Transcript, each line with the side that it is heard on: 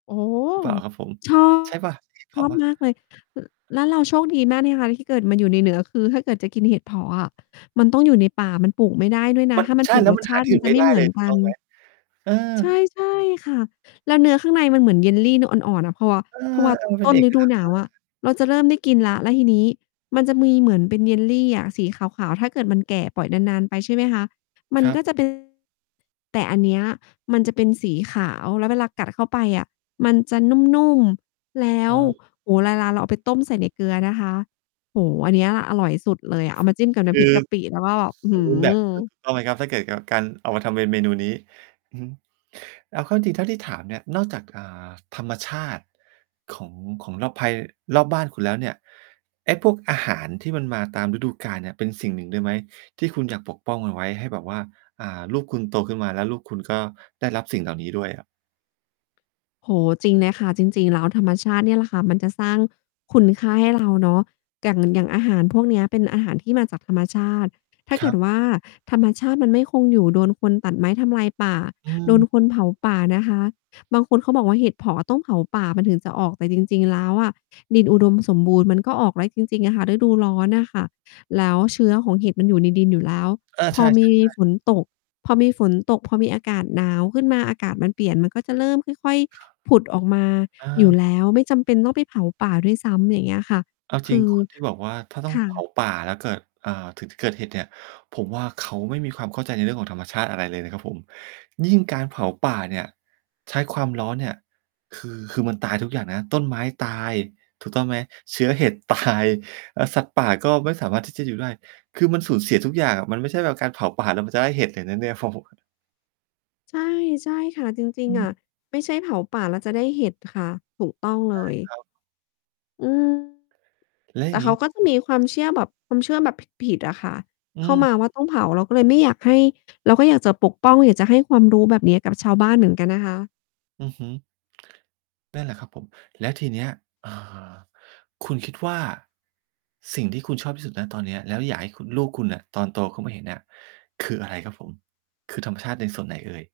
left: โอ้โฮ
right: หรือเปล่าครับผม
left: ชอบ
right: ใช่เปล่า? ใช่เห็ดเผ
left: ช
right: าะ
left: อ
right: เ
left: บ
right: ปล่า?
left: มากเลย แล้วเราโชคดีมากเนี่ยคะที่เกิดมาอยู่ในเหนือ คือถ้าเกิดจะกินเห็ดเผาะอะ มันต้องอยู่ในป่า มันปลูกไม่ได้ด้วยน
right: ม
left: ะ
right: ัน
left: ถ้ามั
right: ใ
left: น
right: ช่
left: ปลู
right: แ
left: ก
right: ล้ว
left: ร
right: ม
left: ส
right: ัน
left: ช
right: หา
left: าต
right: ท
left: ิ
right: ี่
left: ม
right: อ
left: ั
right: ื่
left: น
right: น
left: จะ
right: ไม่
left: ไม
right: ไ
left: ่
right: ด
left: เ
right: ้
left: หมื
right: เล
left: อ
right: ย
left: น
right: ถู
left: ก
right: ก
left: ั
right: ต้อ
left: น
right: งไหม? เออ
left: ใช่ ใช่ค่ะ แล้วเนื้อข้างในมันเหมือน jelly เนื้ออ่อน ๆ น่ะ เพราะ ว
right: เอ
left: เพราะว่า
right: อ ๆ เป็
left: ต
right: น
left: ้น
right: เอก
left: ฤด
right: ล
left: ู
right: ั
left: หนาวอ
right: กษณ
left: ะ
right: ์มาก
left: เราจะเริ่มได้กินแล้ว แล้วทีนี้มันจะมีเหมือนเป็น jelly อะสีขาว ๆ ถ้าเกิดมันแก่ ปล่อยนาน ๆ ไปใช่ไหมคะ มั
right: ค
left: น
right: รั
left: ก็
right: บ
left: จะ เป็น แต่อันเนี้ย มันจะเป็นสีขาว แล้วเวลากัดเข้าไปอะมันจะนุ่ม ๆ แล้
right: อ๋
left: ว
right: อ
left: โอ้โฮ ไลลาเราเอาไปต้มใส่ในเกลือนะคะ โอ้โฮ อันเนี้ยแหละอร่อยสุดเลยอะ เอามาจิ้มกับน
right: ค
left: ้ำพ
right: ื
left: ริก
right: อ
left: กะปิแล้วก็
right: ส
left: อื้
right: ส
left: อ
right: ส
left: ฮ
right: ม
left: ื
right: บูรณ์แบบ ถ
left: อ
right: ูก ต้องไหมครับ? ถ้าเกิดกับ การเอามาทำเป็นเมนูนี้ อือฮึ เอาเข้าจริง ๆ เท่าที่ถามเนี่ย นอกจาก อ่า ธรรมชาติของ ของรอบภัย รอบบ้านคุณแล้วเนี่ย ไอ้พวกอาหารที่มันมาตามฤดูกาลเนี่ย เป็นสิ่งหนึ่งด้วยไหม? ที่คุณอยากปกป้องมันไว้ให้แบบว่า อ่า ลูกคุณโตขึ้นมาแล้วลูกคุณก็ได้รับสิ่งเหล่านี้ด้วย อะ
left: โอ้โฮ จริงเลยค่ะ จริง ๆ แล้วธรรมชาติเนี่ยแหละค่ะมันจะสร้างคุณค่าให้ เรา เนาะ อย่าง หนึ่ง อย่างอาหารพวกเนี้ยเป็นอาหารที่มาจากธรรมชาติ ถ้า
right: ค
left: เก
right: ร
left: ิ
right: ับ
left: ดว่า ธรรมชาติมันไม่คงอยู่ โดนคนตัดไม้ทำลายป่า
right: อ
left: โด
right: ื
left: น
right: ม
left: คนเผาป่านะคะ บางคนเขาบอกว่า เห็ดเผาะอะต้องเผาป่ามันถึงจะออก แต่จริง ๆ แล้วอะ ดินอุดมสมบูรณ์มันก็ออก แล้วจริง ๆ อะค่ะ ฤดูร้อนน่ะค่ะ แล้วเชื้อของเห็ดมันอยู่ในดินอยู่แล้ว
right: เออ
left: พ
right: ใช
left: อ
right: ่
left: มี
right: ๆ ๆ
left: ฝนตก พอมีฝนตก พอมีอากาศหนาวขึ้นมา อากาศมันเปลี่ยนมันก็จะเริ่มค่อย
right: ครับ
left: ๆ ผุดออกมา
right: อ
left: อยู
right: า
left: ่แล้ว ไม่จำเป็นต้องไปเผาป่าด้วยซ้ำ อย่างเงี้ยค่ะ
right: เอาจ
left: ค
right: ริง
left: ือ
right: คนที่ บอกว่า ถ้าต้อ
left: ค
right: ง
left: ่ะ
right: เผา ป่าแล้วเกิด อ่า ถึงจะเกิดเห็ดเนี่ย ผมว่าเขาไม่มีความเข้าใจในเรื่องของธรรมชาติอะไรเลยนะครับผม ยิ่งการเผาป่าเนี่ย ใช้ความร้อนเนี่ย คือ คือมันตายทุกอย่างนะ ต้นไม้ตาย ถูกต้องไหม? เชื้อเห็ด ตาย อา สัตว์ป่าก็ไม่สามารถที่จะอยู่ได้ คือมันสูญเสียทุกอย่างอะ มันไม่ใช่แบบการเผาป่าแล้วมันจะได้เห็ดเลยนะเนี่ย ฟอโหะ
left: ใช่ ใช่ค่ะ จริ
right: อ
left: ง ๆ อ
right: ื
left: ะ
right: ม
left: ไม่ใช่เผาป่าแล้วจะได้เห็ดค่ะ ถูกต้อง เ
right: ใ
left: ล
right: ช่ค
left: ย
right: รับ
left: อืม
right: แล้ว
left: แต
right: อย่
left: ่
right: าง
left: เ
right: ง
left: ข
right: ี
left: า
right: ้
left: ก็จะมีความเชื่อแบบความเชื่อแบบผิด ๆ อะค่ะ
right: อื
left: เข้า
right: ม
left: มาว่า ต้องเผา เราก็เลยไม่อยากให้ เราก็อยากจะปกป้อง อยากจะให้ความรู้แบบเนี้ยกับชาวบ้านเหมือนกันนะคะ
right: อือฮึ นั่นแหละครับผม แล้วทีเนี้ย อ่า คุณคิดว่า สิ่งที่คุณชอบที่สุด ณ ตอนเนี้ย แล้วอยากให้คุณ ลูกคุณน่ะตอนโตเขามาเห็นน่ะ คืออะไรครับผม? คือธรรมชาติในส่วนไหนเอ่ย?